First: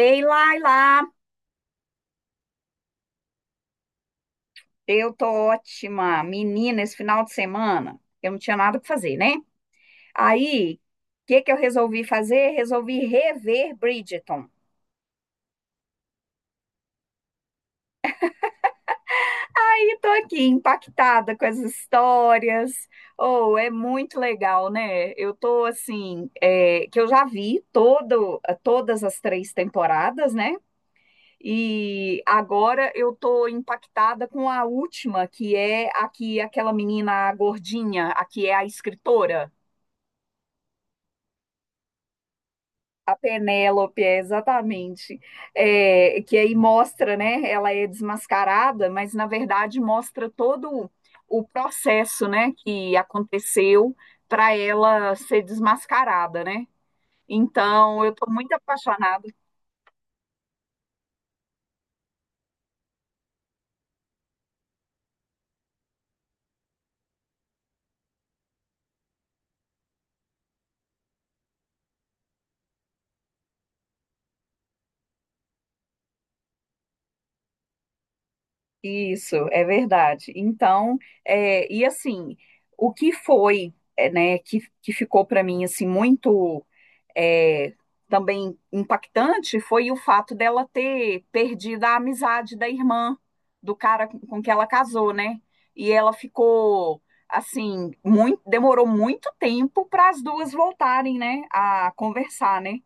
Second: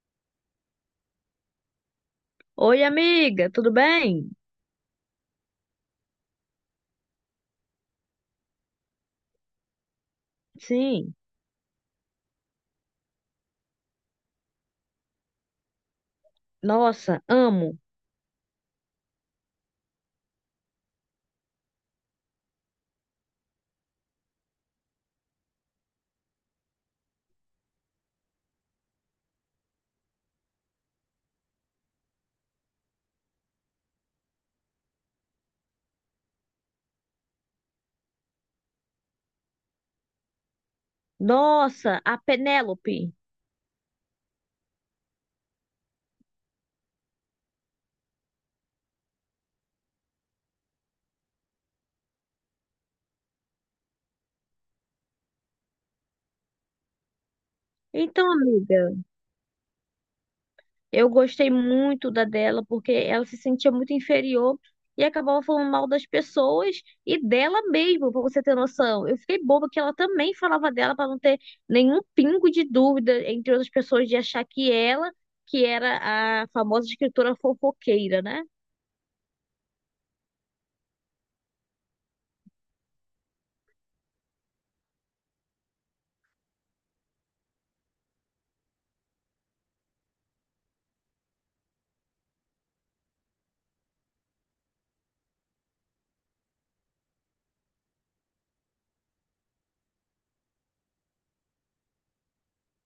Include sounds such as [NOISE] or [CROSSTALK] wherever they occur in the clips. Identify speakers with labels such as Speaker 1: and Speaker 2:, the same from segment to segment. Speaker 1: Ei, Laila,
Speaker 2: Oi, amiga, tudo bem?
Speaker 1: eu tô ótima. Menina, esse final de semana eu não tinha nada pra fazer, né? Aí,
Speaker 2: Sim.
Speaker 1: o que que eu resolvi fazer? Resolvi rever Bridgerton.
Speaker 2: Nossa, amo.
Speaker 1: E tô aqui impactada com as histórias. Oh, é muito legal, né? Eu tô assim, que eu já vi todas as três temporadas, né? E agora eu tô impactada com a última, que é aqui aquela menina gordinha, a que é a escritora.
Speaker 2: Nossa, a Penélope.
Speaker 1: A Penélope, exatamente. Que aí mostra, né? Ela é desmascarada, mas na verdade mostra todo o processo, né? Que aconteceu para ela ser desmascarada, né? Então, eu estou
Speaker 2: Então,
Speaker 1: muito
Speaker 2: amiga,
Speaker 1: apaixonada.
Speaker 2: eu gostei muito da dela porque ela se sentia muito inferior e acabava falando mal das pessoas e dela mesma, pra você ter noção. Eu fiquei boba que ela também falava dela pra não ter nenhum pingo de dúvida entre outras pessoas de achar que era a famosa escritora fofoqueira, né?
Speaker 1: Isso, é verdade. Então, e assim, o que foi, né? Que ficou para mim assim muito é, também impactante foi o fato dela ter perdido a amizade da irmã do cara com que ela casou, né? E ela ficou assim, muito, demorou muito tempo para as duas voltarem, né, a conversar, né?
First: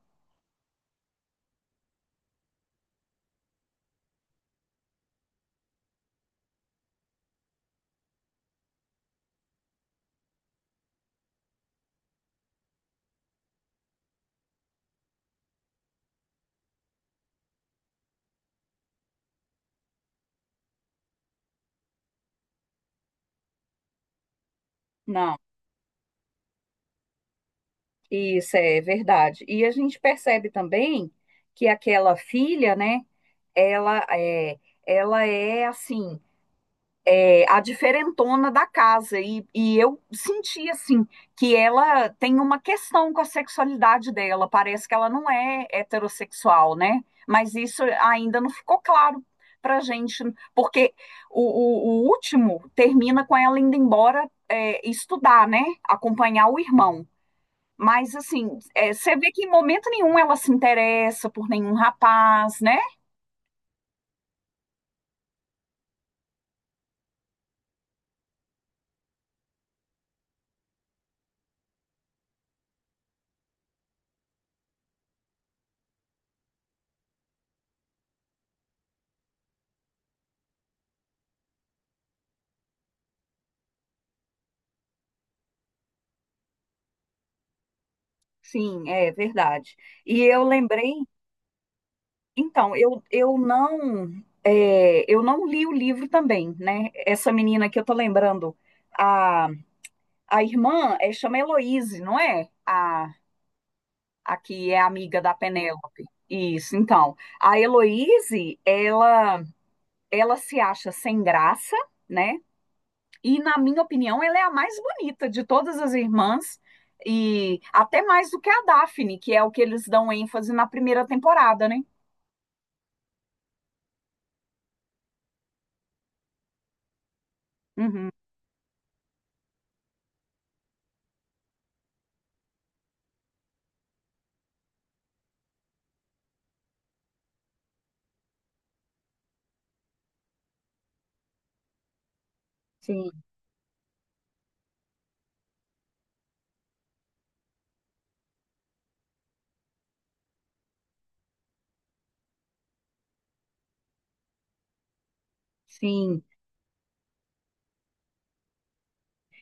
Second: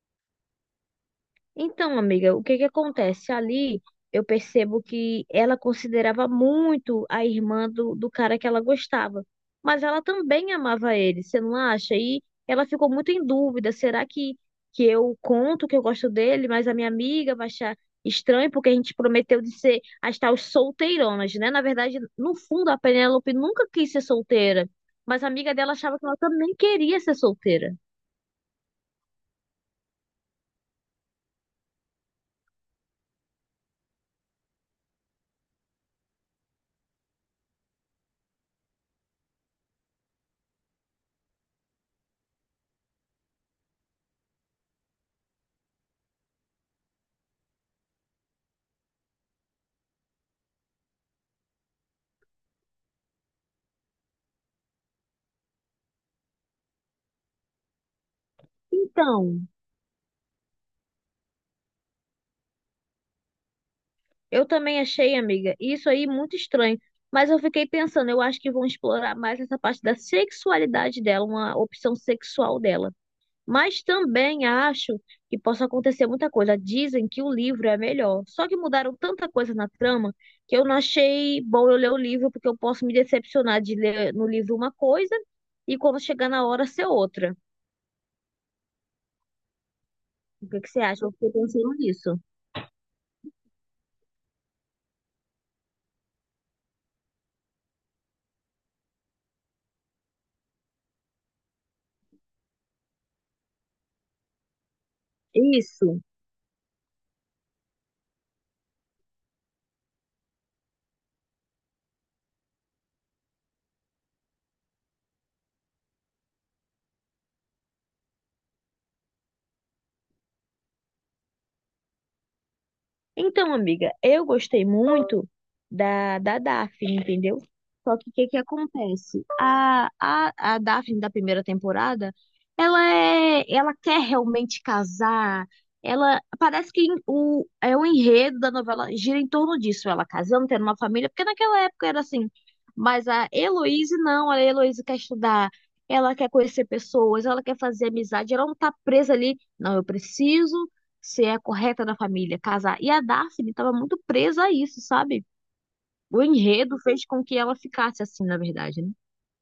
Speaker 2: Então, amiga, o que que acontece? Ali eu percebo que ela considerava muito a irmã do cara que ela gostava, mas ela também amava ele, você não acha? E ela ficou muito em dúvida: será que eu conto que eu gosto dele, mas a minha amiga vai achar estranho porque a gente prometeu de ser as tais solteironas, né? Na verdade, no fundo, a Penélope nunca quis ser solteira, mas a
Speaker 1: Não,
Speaker 2: amiga dela achava que ela também queria ser solteira.
Speaker 1: isso é verdade. E a gente percebe também que aquela filha, né, ela é, ela é assim, a diferentona da casa. E eu senti, assim, que ela tem uma questão com a sexualidade dela. Parece que ela não é heterossexual, né? Mas isso ainda não ficou claro pra gente, porque o, o último termina com ela indo embora estudar, né? Acompanhar o irmão. Mas, assim, você vê
Speaker 2: Então,
Speaker 1: que em momento nenhum ela se interessa por nenhum rapaz, né?
Speaker 2: eu também achei, amiga, isso aí muito estranho. Mas eu fiquei pensando, eu acho que vão explorar mais essa parte da sexualidade dela, uma opção sexual dela. Mas também acho que possa acontecer muita coisa. Dizem que o livro é melhor. Só que mudaram tanta coisa na trama que eu não achei bom eu ler o livro, porque eu posso me decepcionar de ler no livro uma coisa e quando chegar na hora ser outra.
Speaker 1: Sim, é verdade. E eu
Speaker 2: O que que você
Speaker 1: lembrei.
Speaker 2: acha? Eu fiquei pensando nisso.
Speaker 1: Então, eu não li o livro também, né? Essa menina que eu tô lembrando, a, a irmã chama Heloíse, não é? A que é amiga da
Speaker 2: Isso.
Speaker 1: Penélope. Isso, então. A Heloíse, ela se acha sem graça, né? E, na minha opinião, ela é a mais bonita de todas as irmãs, e até mais do que a Daphne, que é o que eles dão ênfase na primeira temporada, né?
Speaker 2: Então, amiga, eu gostei muito da Daphne, entendeu? Só
Speaker 1: Uhum,
Speaker 2: que o que que acontece? A Daphne da primeira temporada, ela quer realmente casar. Ela parece que é o enredo da novela gira em torno disso, ela casando, tendo uma família, porque naquela época era assim. Mas
Speaker 1: sim,
Speaker 2: a Heloísa não, a Heloísa quer estudar, ela quer conhecer pessoas, ela quer fazer amizade, ela não tá presa ali. Não, eu preciso se é correta na família, casar. E a Daphne estava muito presa a isso, sabe? O
Speaker 1: sim.
Speaker 2: enredo fez com que ela ficasse assim, na verdade, né?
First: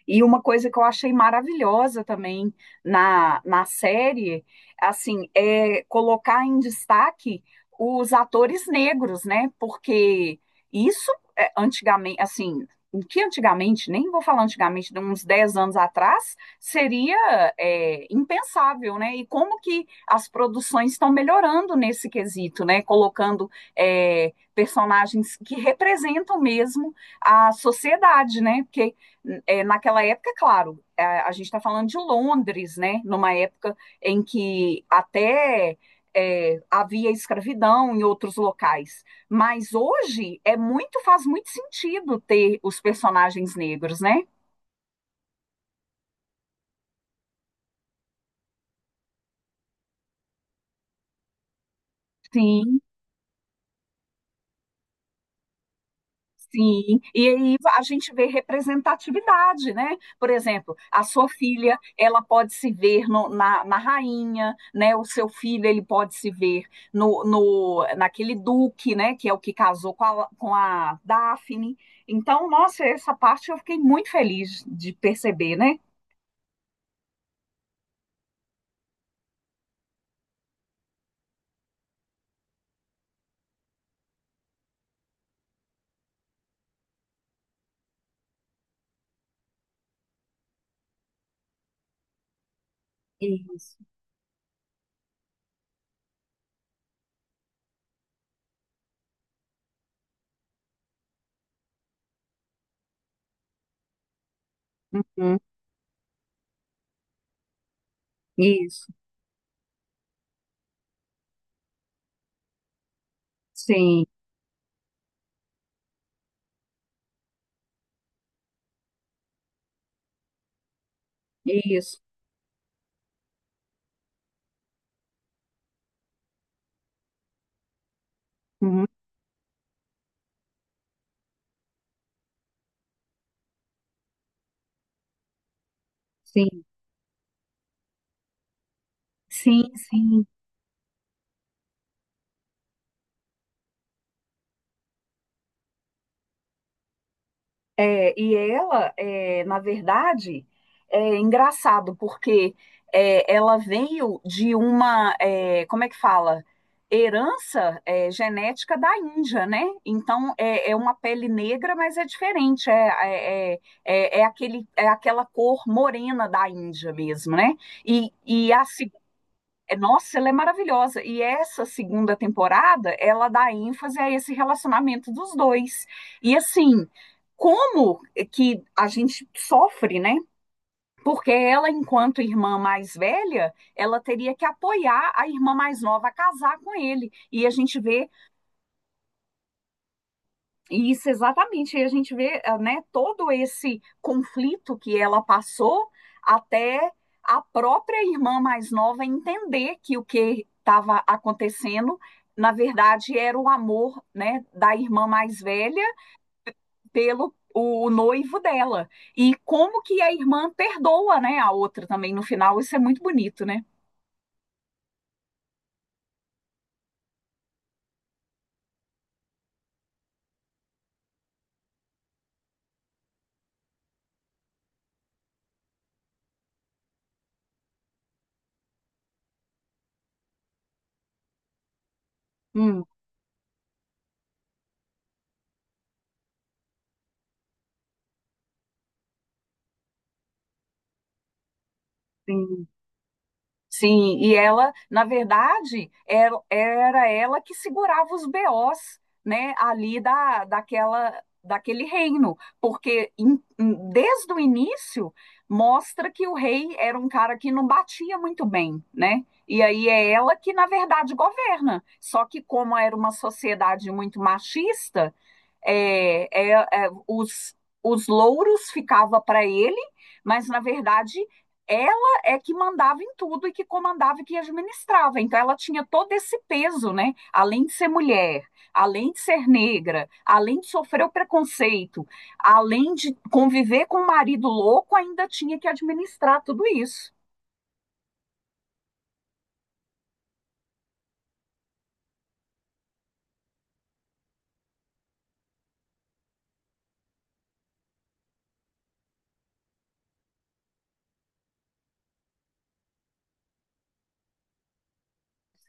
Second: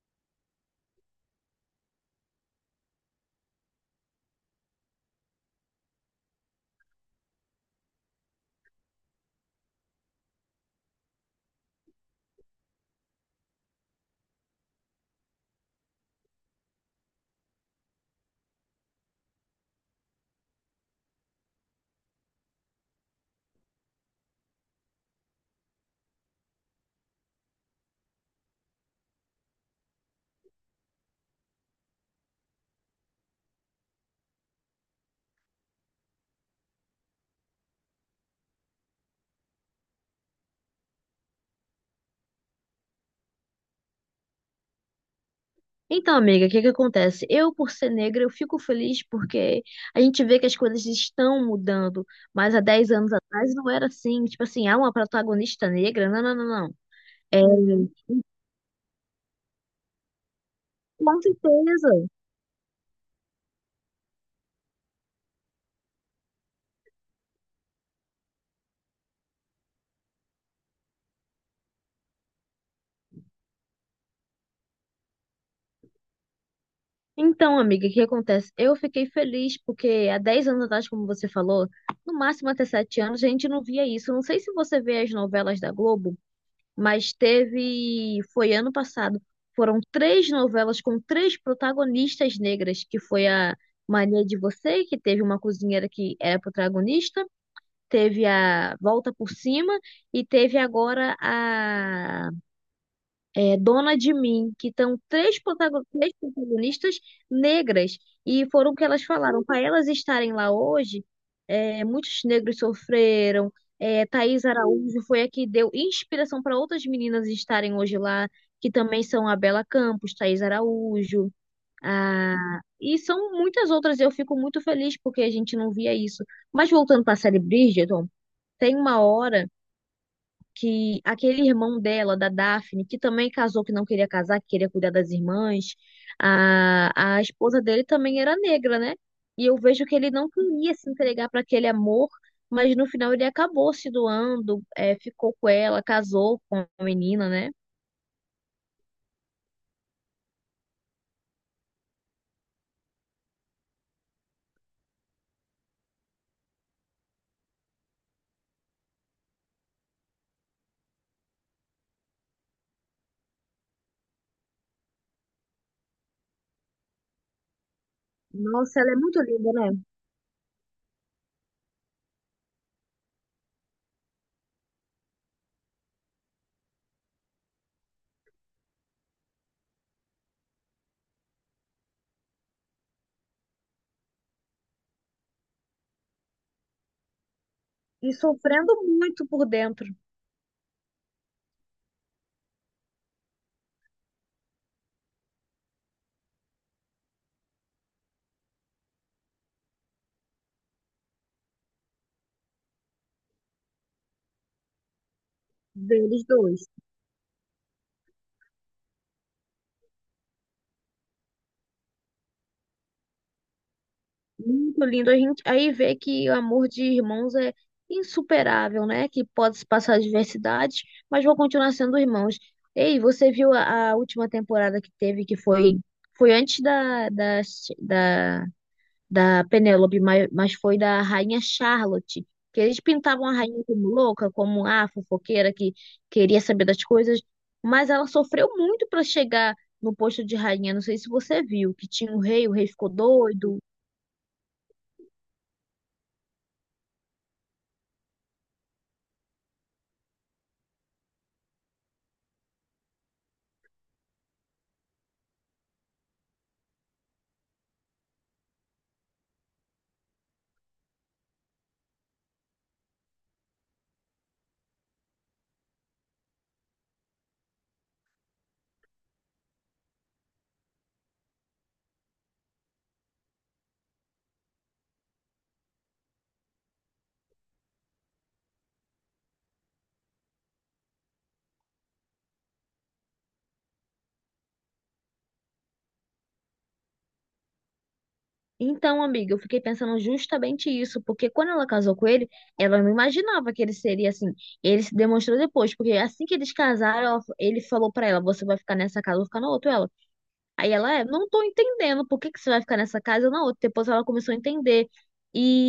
Speaker 1: E uma coisa que eu achei maravilhosa também na série, assim, é colocar em destaque os atores negros, né? Porque isso antigamente, assim, o que antigamente, nem vou falar antigamente, de uns 10 anos atrás, seria impensável, né? E como que as produções estão melhorando nesse quesito, né? Colocando personagens que representam mesmo a sociedade, né? Porque naquela época, claro, a gente está falando de Londres, né? Numa época em que até havia escravidão em outros locais. Mas hoje é muito, faz muito sentido ter os personagens negros, né?
Speaker 2: Então, amiga, o que que acontece? Eu, por ser negra, eu fico feliz porque a gente vê que as coisas estão mudando, mas há
Speaker 1: Sim.
Speaker 2: 10 anos atrás não era assim. Tipo assim, ah, uma protagonista negra? Não, não, não, não.
Speaker 1: Sim, e
Speaker 2: É,
Speaker 1: aí a gente vê representatividade, né? Por exemplo, a
Speaker 2: com
Speaker 1: sua filha,
Speaker 2: certeza.
Speaker 1: ela pode se ver na rainha, né? O seu filho, ele pode se ver no, no naquele duque, né? Que é o que casou com a Daphne. Então, nossa, essa parte eu fiquei muito feliz de perceber, né?
Speaker 2: Então, amiga, o que acontece? Eu fiquei feliz porque há 10 anos atrás, como você falou, no máximo até 7 anos, a gente não via isso. Não sei se você vê as novelas da Globo, mas teve. Foi ano passado. Foram três novelas com três protagonistas negras, que foi a
Speaker 1: Isso,
Speaker 2: Mania de Você, que teve uma cozinheira que era protagonista, teve a Volta por Cima e teve agora Dona de Mim, que estão
Speaker 1: uhum,
Speaker 2: três protagonistas negras, e foram o que
Speaker 1: isso,
Speaker 2: elas falaram. Para elas estarem lá hoje, muitos negros sofreram.
Speaker 1: sim,
Speaker 2: É, Thaís Araújo foi a que deu inspiração para outras meninas estarem hoje lá, que também são a Bela Campos, Thaís Araújo,
Speaker 1: isso,
Speaker 2: a... e são muitas outras. Eu fico muito feliz porque a gente não via isso. Mas voltando para a série Bridgerton, tem
Speaker 1: uhum,
Speaker 2: uma hora que aquele irmão dela, da Daphne, que também casou, que não queria casar, que queria cuidar das irmãs,
Speaker 1: sim,
Speaker 2: a esposa dele também era negra, né? E eu
Speaker 1: sim,
Speaker 2: vejo que ele
Speaker 1: sim.
Speaker 2: não queria se entregar para aquele amor, mas no final ele acabou se doando, é, ficou com ela, casou com a menina, né?
Speaker 1: E ela, na verdade, é engraçado, porque ela veio de uma, como é que fala? Herança genética da Índia, né? Então é uma pele negra, mas é diferente, é aquela cor morena da Índia mesmo, né? E
Speaker 2: Nossa,
Speaker 1: assim
Speaker 2: ela é muito linda, né?
Speaker 1: nossa, ela é maravilhosa. E essa segunda temporada, ela dá ênfase a esse relacionamento dos dois. E assim, como é que a gente sofre, né? Porque ela, enquanto irmã mais velha, ela teria que apoiar a irmã mais nova a casar com ele. E a gente vê
Speaker 2: E sofrendo muito por dentro
Speaker 1: Isso, exatamente. E a gente vê, né, todo esse conflito que ela passou até a própria irmã mais nova entender que o que estava acontecendo, na verdade, era o amor, né, da irmã mais velha
Speaker 2: deles dois.
Speaker 1: pelo o noivo dela. E como que a irmã perdoa, né, a outra também no final. Isso é muito bonito, né?
Speaker 2: Muito lindo. A gente aí vê que o amor de irmãos é insuperável, né? Que pode se passar adversidades, mas vão continuar sendo irmãos. Ei, você viu a última temporada que teve, que foi antes da, da Penélope, mas foi da Rainha Charlotte. Que eles
Speaker 1: Hum,
Speaker 2: pintavam a rainha como louca, como a fofoqueira que queria saber das coisas, mas ela sofreu muito para chegar no posto de rainha. Não sei se você viu, que tinha o
Speaker 1: sim.
Speaker 2: rei ficou doido.
Speaker 1: Sim, e ela, na verdade, era ela que segurava os BOs, né, ali daquele reino, porque desde o início mostra que o rei era um cara que não batia muito bem, né? E aí é ela que, na verdade, governa. Só que como era uma sociedade muito machista, é, é, é, os, os louros ficava para ele, mas na verdade ela é que mandava em tudo e que comandava e que administrava. Então ela tinha todo esse peso, né? Além de ser mulher, além de ser negra, além de sofrer o preconceito, além de conviver com um marido louco, ainda tinha que administrar tudo isso.
Speaker 2: Então, amiga, eu fiquei pensando justamente isso, porque quando ela casou com ele, ela não imaginava que ele seria assim. Ele se demonstrou depois, porque assim que eles casaram, ele falou pra ela: Você vai ficar nessa casa, eu vou ficar na outra. Ela, não tô entendendo por que que você vai ficar nessa casa ou na outra. Depois ela começou a entender.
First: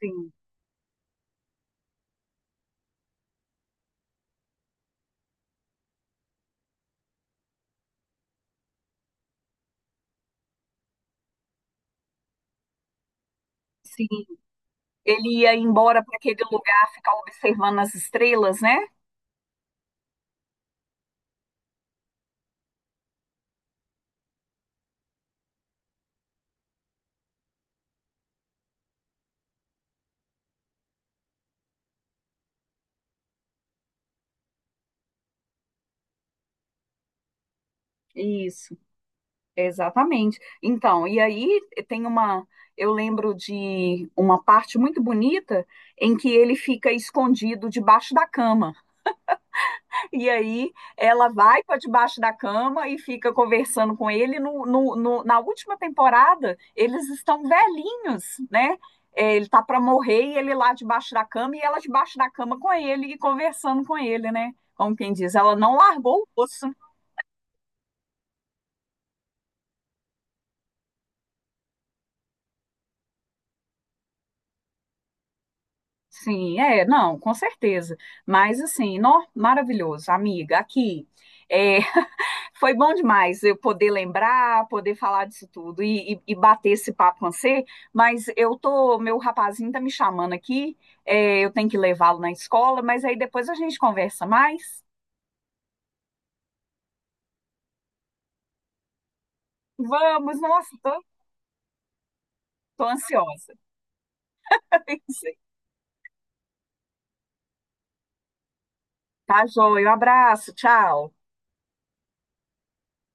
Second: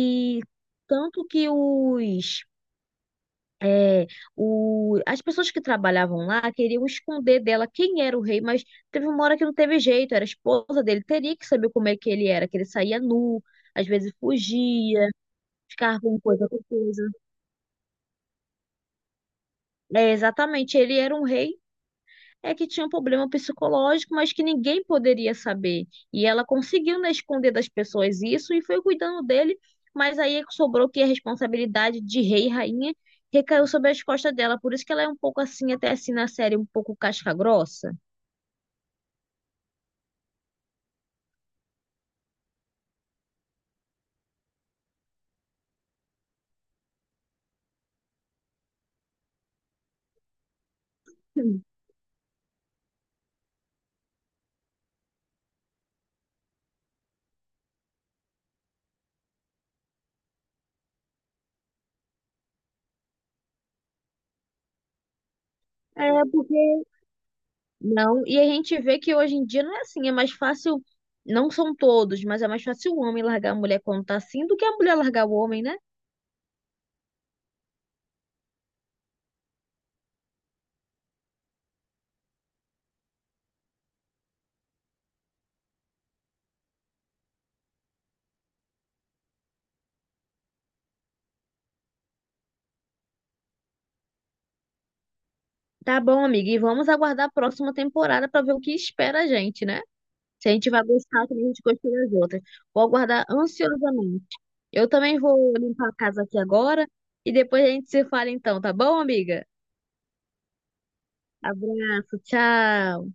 Speaker 1: Sim,
Speaker 2: tanto que é, as pessoas que trabalhavam lá queriam esconder dela quem era o rei, mas teve uma hora que não teve jeito, era a esposa dele, teria que saber como é que ele era, que ele saía nu, às
Speaker 1: sim.
Speaker 2: vezes fugia,
Speaker 1: Ele ia
Speaker 2: ficava
Speaker 1: embora para
Speaker 2: com
Speaker 1: aquele
Speaker 2: coisa com
Speaker 1: lugar
Speaker 2: coisa.
Speaker 1: ficar observando as estrelas, né?
Speaker 2: É, exatamente, ele era um rei, é que tinha um problema psicológico, mas que ninguém poderia saber. E ela conseguiu, né, esconder das pessoas isso e foi cuidando dele, mas aí sobrou que a responsabilidade de rei e rainha recaiu sobre as costas dela. Por isso que ela é um pouco assim, até assim na série, um pouco casca-grossa.
Speaker 1: Isso. Exatamente. Então, e aí tem uma. Eu lembro de uma parte muito bonita em que ele fica escondido debaixo da cama. E aí ela vai para debaixo da cama e fica conversando com ele. Na última temporada, eles estão velhinhos, né? Ele tá para morrer e ele lá debaixo da cama e ela debaixo da cama com ele e conversando com ele, né? Como quem diz, ela não
Speaker 2: É,
Speaker 1: largou o osso.
Speaker 2: porque Não, e a gente vê que hoje em dia não é assim, é mais fácil, não são todos, mas é mais fácil o homem largar a mulher quando tá assim do que a mulher largar o homem, né?
Speaker 1: Sim, não, com certeza. Mas assim, nó, maravilhoso, amiga, aqui. É, [LAUGHS] foi bom demais eu poder lembrar, poder falar disso tudo e bater esse papo com você, mas eu tô, meu rapazinho tá me chamando aqui, eu tenho que levá-lo na escola, mas aí depois a gente conversa mais.
Speaker 2: Tá bom, amiga, e vamos aguardar a próxima temporada pra ver o que espera a gente, né?
Speaker 1: Vamos,
Speaker 2: Se a gente
Speaker 1: nossa,
Speaker 2: vai
Speaker 1: tô,
Speaker 2: gostar, também a gente gostou das outras.
Speaker 1: tô
Speaker 2: Vou aguardar
Speaker 1: ansiosa.
Speaker 2: ansiosamente. Eu também vou
Speaker 1: [LAUGHS]
Speaker 2: limpar a casa aqui agora e depois a gente se fala então, tá bom,
Speaker 1: Tá
Speaker 2: amiga?
Speaker 1: joia, um abraço, tchau.
Speaker 2: Abraço, tchau.